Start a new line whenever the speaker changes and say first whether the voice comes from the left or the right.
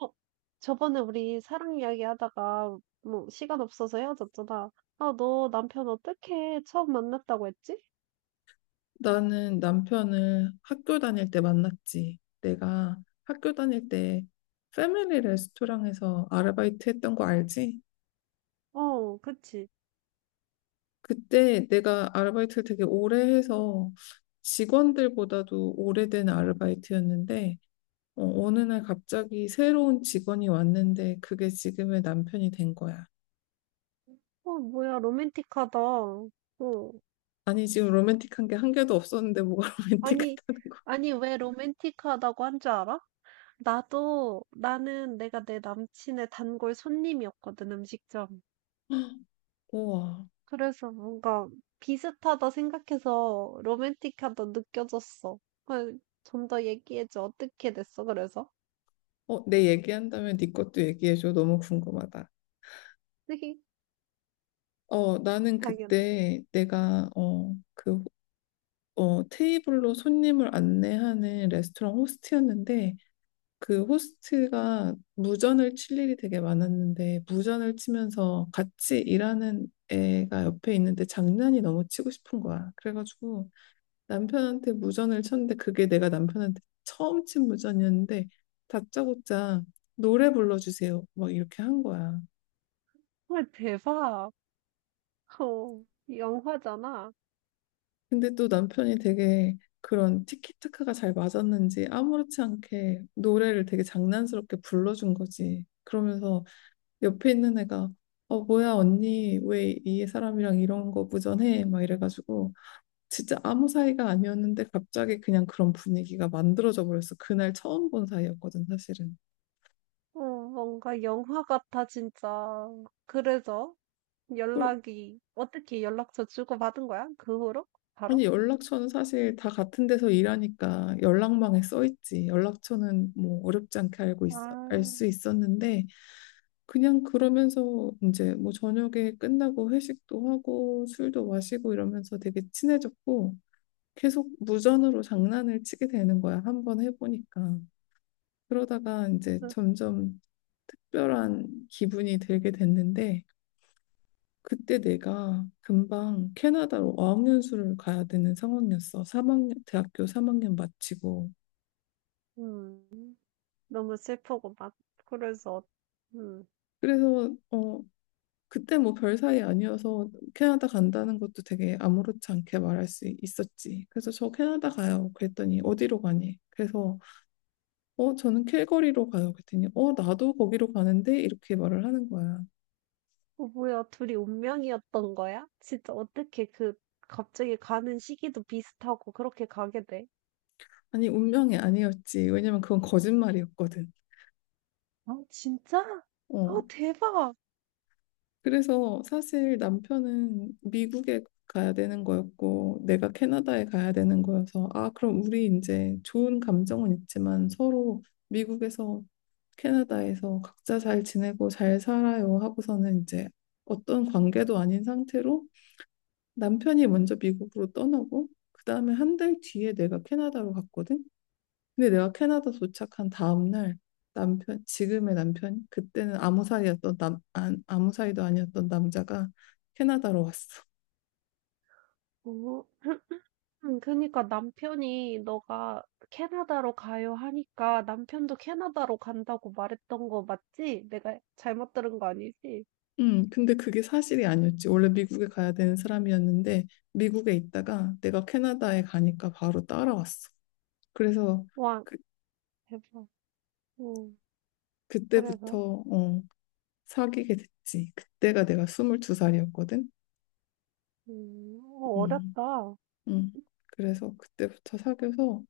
right: 어 저번에 우리 사랑 이야기 하다가 뭐 시간 없어서 헤어졌잖아. 아, 너 남편 어떻게 처음 만났다고 했지?
left: 나는 남편을 학교 다닐 때 만났지. 내가 학교 다닐 때 패밀리 레스토랑에서 아르바이트 했던 거 알지?
right: 어, 그치.
left: 그때 내가 아르바이트를 되게 오래 해서 직원들보다도 오래된 아르바이트였는데 어느 날 갑자기 새로운 직원이 왔는데 그게 지금의 남편이 된 거야.
right: 어, 뭐야, 로맨틱하다. 어.
left: 아니 지금 로맨틱한 게 한 개도 없었는데 뭐가
right: 아니,
left: 로맨틱하다는 거야.
right: 아니, 왜 로맨틱하다고 한 줄 알아? 나는 내가 내 남친의 단골 손님이었거든, 음식점.
left: 우와.
right: 그래서 뭔가 비슷하다 생각해서 로맨틱하다 느껴졌어. 좀 더 얘기해줘. 어떻게 됐어, 그래서?
left: 내 얘기한다면 네 것도 얘기해줘. 너무 궁금하다. 나는
right: 당연히.
left: 그때 내가 테이블로 손님을 안내하는 레스토랑 호스트였는데 그 호스트가 무전을 칠 일이 되게 많았는데 무전을 치면서 같이 일하는 애가 옆에 있는데 장난이 너무 치고 싶은 거야. 그래가지고 남편한테 무전을 쳤는데 그게 내가 남편한테 처음 친 무전이었는데 다짜고짜 노래 불러주세요. 막 이렇게 한 거야.
right: 헐 대박. 어, 영화잖아.
left: 근데 또 남편이 되게 그런 티키타카가 잘 맞았는지 아무렇지 않게 노래를 되게 장난스럽게 불러준 거지. 그러면서 옆에 있는 애가 어 뭐야 언니 왜 이 사람이랑 이런 거 무전해? 막 이래가지고 진짜 아무 사이가 아니었는데 갑자기 그냥 그런 분위기가 만들어져 버렸어. 그날 처음 본 사이였거든 사실은.
right: 뭔가 영화 같아, 진짜. 그래서 연락이, 어떻게 연락처 주고받은 거야? 그 후로?
left: 아니
right: 바로?
left: 연락처는 사실 다 같은 데서 일하니까 연락망에 써 있지. 연락처는 뭐 어렵지 않게 알고 있어 알
right: 아,
left: 수 있었는데 그냥 그러면서 이제 뭐 저녁에 끝나고 회식도 하고 술도 마시고 이러면서 되게 친해졌고 계속 무전으로 장난을 치게 되는 거야. 한 번 해보니까. 그러다가 이제
right: 그,
left: 점점 특별한 기분이 들게 됐는데 그때 내가 금방 캐나다로 어학연수를 가야 되는 상황이었어. 3학년, 대학교 3학년 마치고.
right: 음, 너무 슬프고 막, 그래서, 음,
left: 그래서 그때 뭐 별 사이 아니어서 캐나다 간다는 것도 되게 아무렇지 않게 말할 수 있었지. 그래서 저 캐나다 가요. 그랬더니 어디로 가니? 그래서 어 저는 캘거리로 가요. 그랬더니 어 나도 거기로 가는데 이렇게 말을 하는 거야.
right: 뭐야, 둘이 운명이었던 거야? 진짜 어떻게 갑자기 가는 시기도 비슷하고 그렇게 가게 돼?
left: 아니 운명이 아니었지. 왜냐면 그건 거짓말이었거든.
right: 아, 진짜? 아,
left: 어
right: 대박.
left: 그래서 사실 남편은 미국에 가야 되는 거였고 내가 캐나다에 가야 되는 거여서 아 그럼 우리 이제 좋은 감정은 있지만 서로 미국에서 캐나다에서 각자 잘 지내고 잘 살아요 하고서는 이제 어떤 관계도 아닌 상태로 남편이 먼저 미국으로 떠나고 그다음에 한 달 뒤에 내가 캐나다로 갔거든. 근데 내가 캐나다 도착한 다음날 남편, 지금의 남편, 그때는 아무 사이였던 남, 안, 아무 사이도 아니었던 남자가 캐나다로 왔어.
right: 어, 그니까 남편이 "너가 캐나다로 가요." 하니까 남편도 "캐나다로 간다."고 말했던 거 맞지? 내가 잘못 들은 거 아니지?
left: 근데 그게 사실이 아니었지. 원래 미국에 가야 되는 사람이었는데 미국에 있다가 내가 캐나다에 가니까 바로 따라왔어. 그래서
right: 와
left: 그,
right: 대박. 음 그래서
left: 그때부터 어, 사귀게 됐지. 그때가 내가 22살이었거든. 음,
right: 어렵다.
left: 음. 그래서 그때부터 사귀어서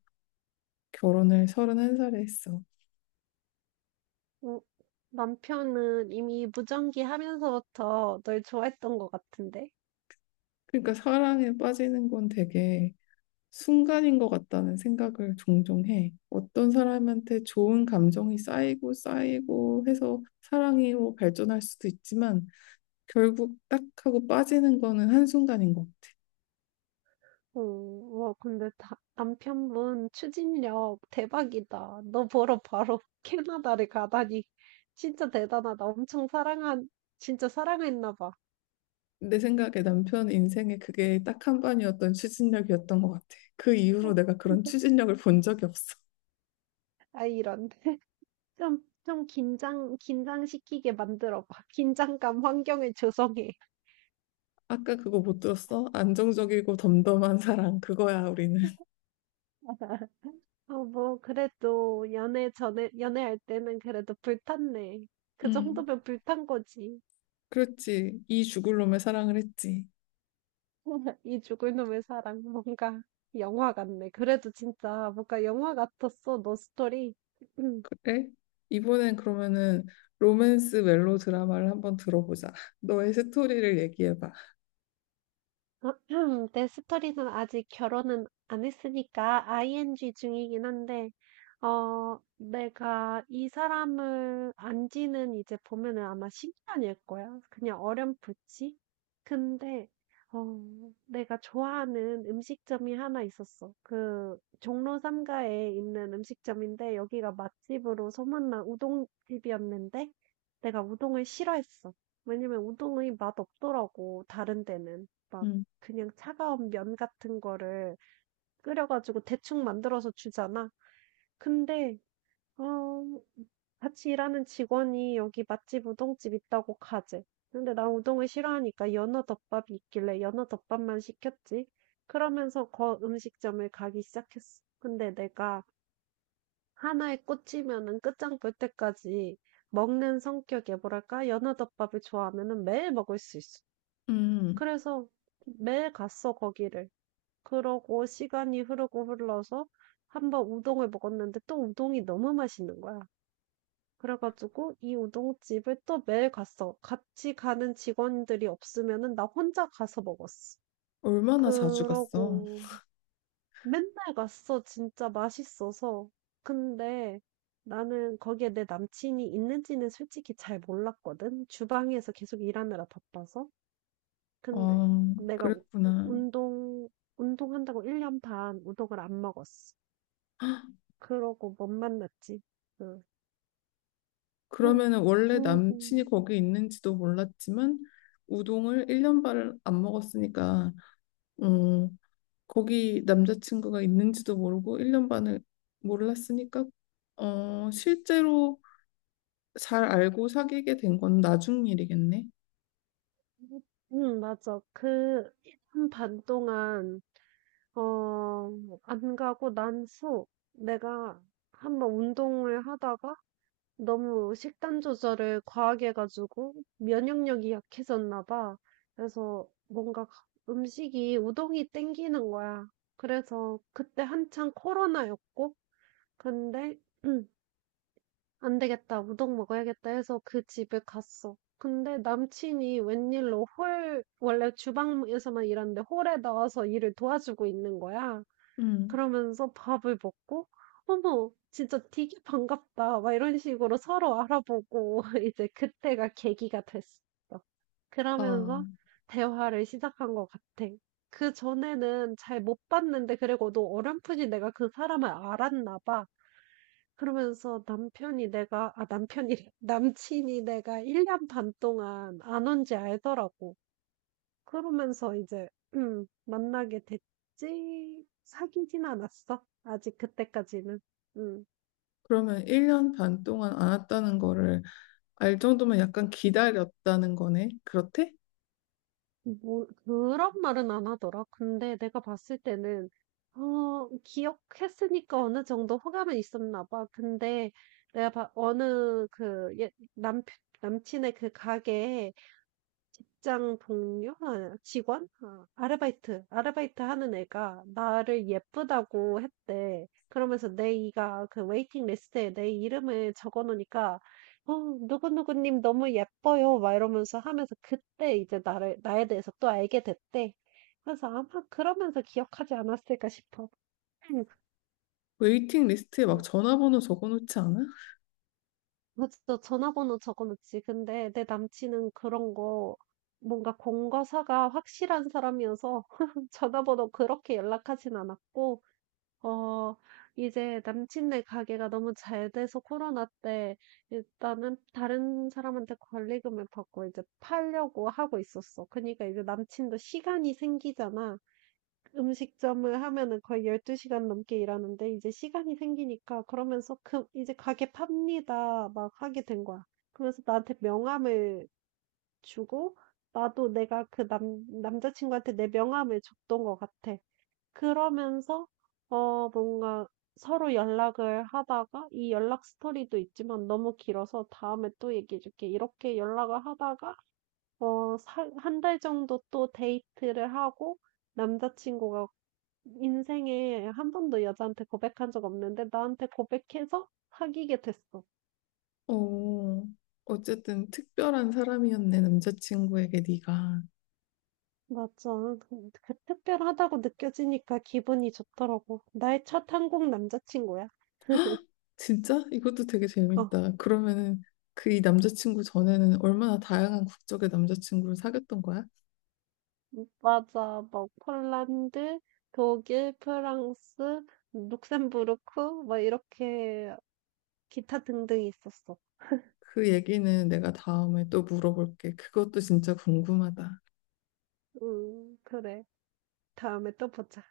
left: 결혼을 31살에 했어.
right: 음 남편은 이미 무전기 하면서부터 널 좋아했던 것 같은데?
left: 그러니까 사랑에 빠지는 건 되게 순간인 것 같다는 생각을 종종 해. 어떤 사람한테 좋은 감정이 쌓이고 쌓이고 해서 사랑으로 발전할 수도 있지만 결국 딱 하고 빠지는 거는 한순간인 것 같아.
right: 오, 와, 근데 남편분 추진력 대박이다. 너 보러 바로 캐나다를 가다니. 진짜 대단하다. 진짜 사랑했나 봐.
left: 내 생각에 남편 인생에 그게 딱 한 번이었던 추진력이었던 것 같아. 그 이후로 내가 그런 추진력을 본 적이 없어.
right: 아, 이런. 좀, 긴장시키게 만들어 봐. 긴장감 환경을 조성해.
left: 아까 그거 못 들었어? 안정적이고 덤덤한 사랑, 그거야, 우리는.
right: 뭐, 그래도 연애할 때는 그래도 불탔네. 그
left: 음,
right: 정도면 불탄 거지.
left: 그렇지. 이 죽을 놈의 사랑을 했지.
right: 이 죽을 놈의 사랑 뭔가 영화 같네. 그래도 진짜 뭔가 영화 같았어. 너 스토리.
left: 그래? 이번엔 그러면은 로맨스 멜로 드라마를 한번 들어보자. 너의 스토리를 얘기해봐.
right: 내 스토리는 아직 결혼은 안 했으니까 ing 중이긴 한데, 내가 이 사람을 안 지는 이제 보면은 아마 10년일 거야. 그냥 어렴풋이. 근데, 어, 내가 좋아하는 음식점이 하나 있었어. 종로 삼가에 있는 음식점인데, 여기가 맛집으로 소문난 우동집이었는데, 내가 우동을 싫어했어. 왜냐면 우동의 맛 없더라고, 다른 데는. 막
left: 음,
right: 그냥 차가운 면 같은 거를 끓여 가지고 대충 만들어서 주잖아. 근데 어 같이 일하는 직원이 "여기 맛집 우동집 있다고 가재." 근데 난 우동을 싫어하니까 연어덮밥이 있길래 연어덮밥만 시켰지. 그러면서 거 음식점을 가기 시작했어. 근데 내가 하나에 꽂히면은 끝장 볼 때까지 먹는 성격에 뭐랄까? 연어덮밥을 좋아하면은 매일 먹을 수 있어.
left: 음,
right: 그래서 매일 갔어 거기를. 그러고 시간이 흐르고 흘러서 한번 우동을 먹었는데 또 우동이 너무 맛있는 거야. 그래 가지고 이 우동집을 또 매일 갔어. 같이 가는 직원들이 없으면은 나 혼자 가서 먹었어.
left: 얼마나 자주 갔어?
right: 그러고 맨날 갔어 진짜 맛있어서. 근데 나는 거기에 내 남친이 있는지는 솔직히 잘 몰랐거든. 주방에서 계속 일하느라 바빠서. 근데
left: 어,
right: 내가 우
left: 그랬구나.
right: 운동 운동한다고 1년 반 우동을 안 먹었어. 그러고 못 만났지. 응. 응.
left: 그러면은 원래
right: 근
left: 남친이 거기 있는지도 몰랐지만 우동을 1년 반을 안 먹었으니까 어, 거기 남자친구가 있는지도 모르고 1년 반을 몰랐으니까 실제로 잘 알고 사귀게 된 건 나중 일이겠네.
right: 응, 맞아. 한 반 동안, 어, 안 가고 난 후, 내가 한번 운동을 하다가 너무 식단 조절을 과하게 해가지고 면역력이 약해졌나 봐. 그래서 뭔가 음식이 우동이 땡기는 거야. 그래서 그때 한창 코로나였고, 근데 '안 되겠다. 우동 먹어야겠다.' 해서 그 집에 갔어. 근데 남친이 웬일로 홀 원래 주방에서만 일하는데 홀에 나와서 일을 도와주고 있는 거야.
left: 음.
right: 그러면서 밥을 먹고 '어머 진짜 되게 반갑다.' 막 이런 식으로 서로 알아보고 이제 그때가 계기가 됐어. 그러면서
left: 아,
right: 대화를 시작한 것 같아. 그전에는 잘 못 봤는데 그리고 너 어렴풋이 내가 그 사람을 알았나 봐. 그러면서 남편이 내가, 아, 남편이래. 남친이 내가 1년 반 동안 안 온지 알더라고. 그러면서 이제, 만나게 됐지. 사귀진 않았어. 아직 그때까지는. 음,
left: 그러면 1년 반 동안 안 왔다는 거를 알 정도면 약간 기다렸다는 거네. 그렇대?
right: 뭐, 그런 말은 안 하더라. 근데 내가 봤을 때는, 기억했으니까 어느 정도 호감은 있었나 봐. 근데 내가 봐, 어느 그, 예, 남편, 남친의 그 가게에 직장 동료? 아 직원? 아 아르바이트 하는 애가 나를 예쁘다고 했대. 그러면서 내 이가 그 웨이팅 리스트에 내 이름을 적어 놓으니까 "어 누구누구 님 너무 예뻐요." 막 이러면서 하면서 그때 이제 나를 나에 대해서 또 알게 됐대. 그래서 아마 그러면서 기억하지 않았을까 싶어.
left: 웨이팅 리스트에 막 전화번호 적어놓지 않아?
right: 그쵸. 전화번호 적어놓지. 근데 내 남친은 그런 거 뭔가 공과사가 확실한 사람이어서 전화번호 그렇게 연락하진 않았고, 어, 이제 남친네 가게가 너무 잘 돼서 코로나 때 일단은 다른 사람한테 권리금을 받고 이제 팔려고 하고 있었어. 그러니까 이제 남친도 시간이 생기잖아. 음식점을 하면은 거의 12시간 시간 넘게 일하는데 이제 시간이 생기니까 그러면서 "그 이제 가게 팝니다." 막 하게 된 거야. 그러면서 나한테 명함을 주고 나도 내가 그 남 남자친구한테 내 명함을 줬던 것 같아. 그러면서 뭔가 서로 연락을 하다가 이 연락 스토리도 있지만 너무 길어서 "다음에 또 얘기해 줄게." 이렇게 연락을 하다가 어 한 달 정도 또 데이트를 하고 남자친구가 인생에 한 번도 여자한테 고백한 적 없는데 나한테 고백해서 사귀게 됐어.
left: 어, 어쨌든 특별한 사람이었네, 남자친구에게 네가.
right: 맞아. 그 특별하다고 느껴지니까 기분이 좋더라고. 나의 첫 한국 남자친구야.
left: 진짜? 이것도 되게
right: 어,
left: 재밌다. 그러면은 이 남자친구 전에는 얼마나 다양한 국적의 남자친구를 사귀었던 거야?
right: 맞아. 뭐 폴란드, 독일, 프랑스, 룩셈부르크, 뭐 이렇게 기타 등등 있었어.
left: 그 얘기는 내가 다음에 또 물어볼게. 그것도 진짜 궁금하다.
right: 그래. 다음에 또 보자.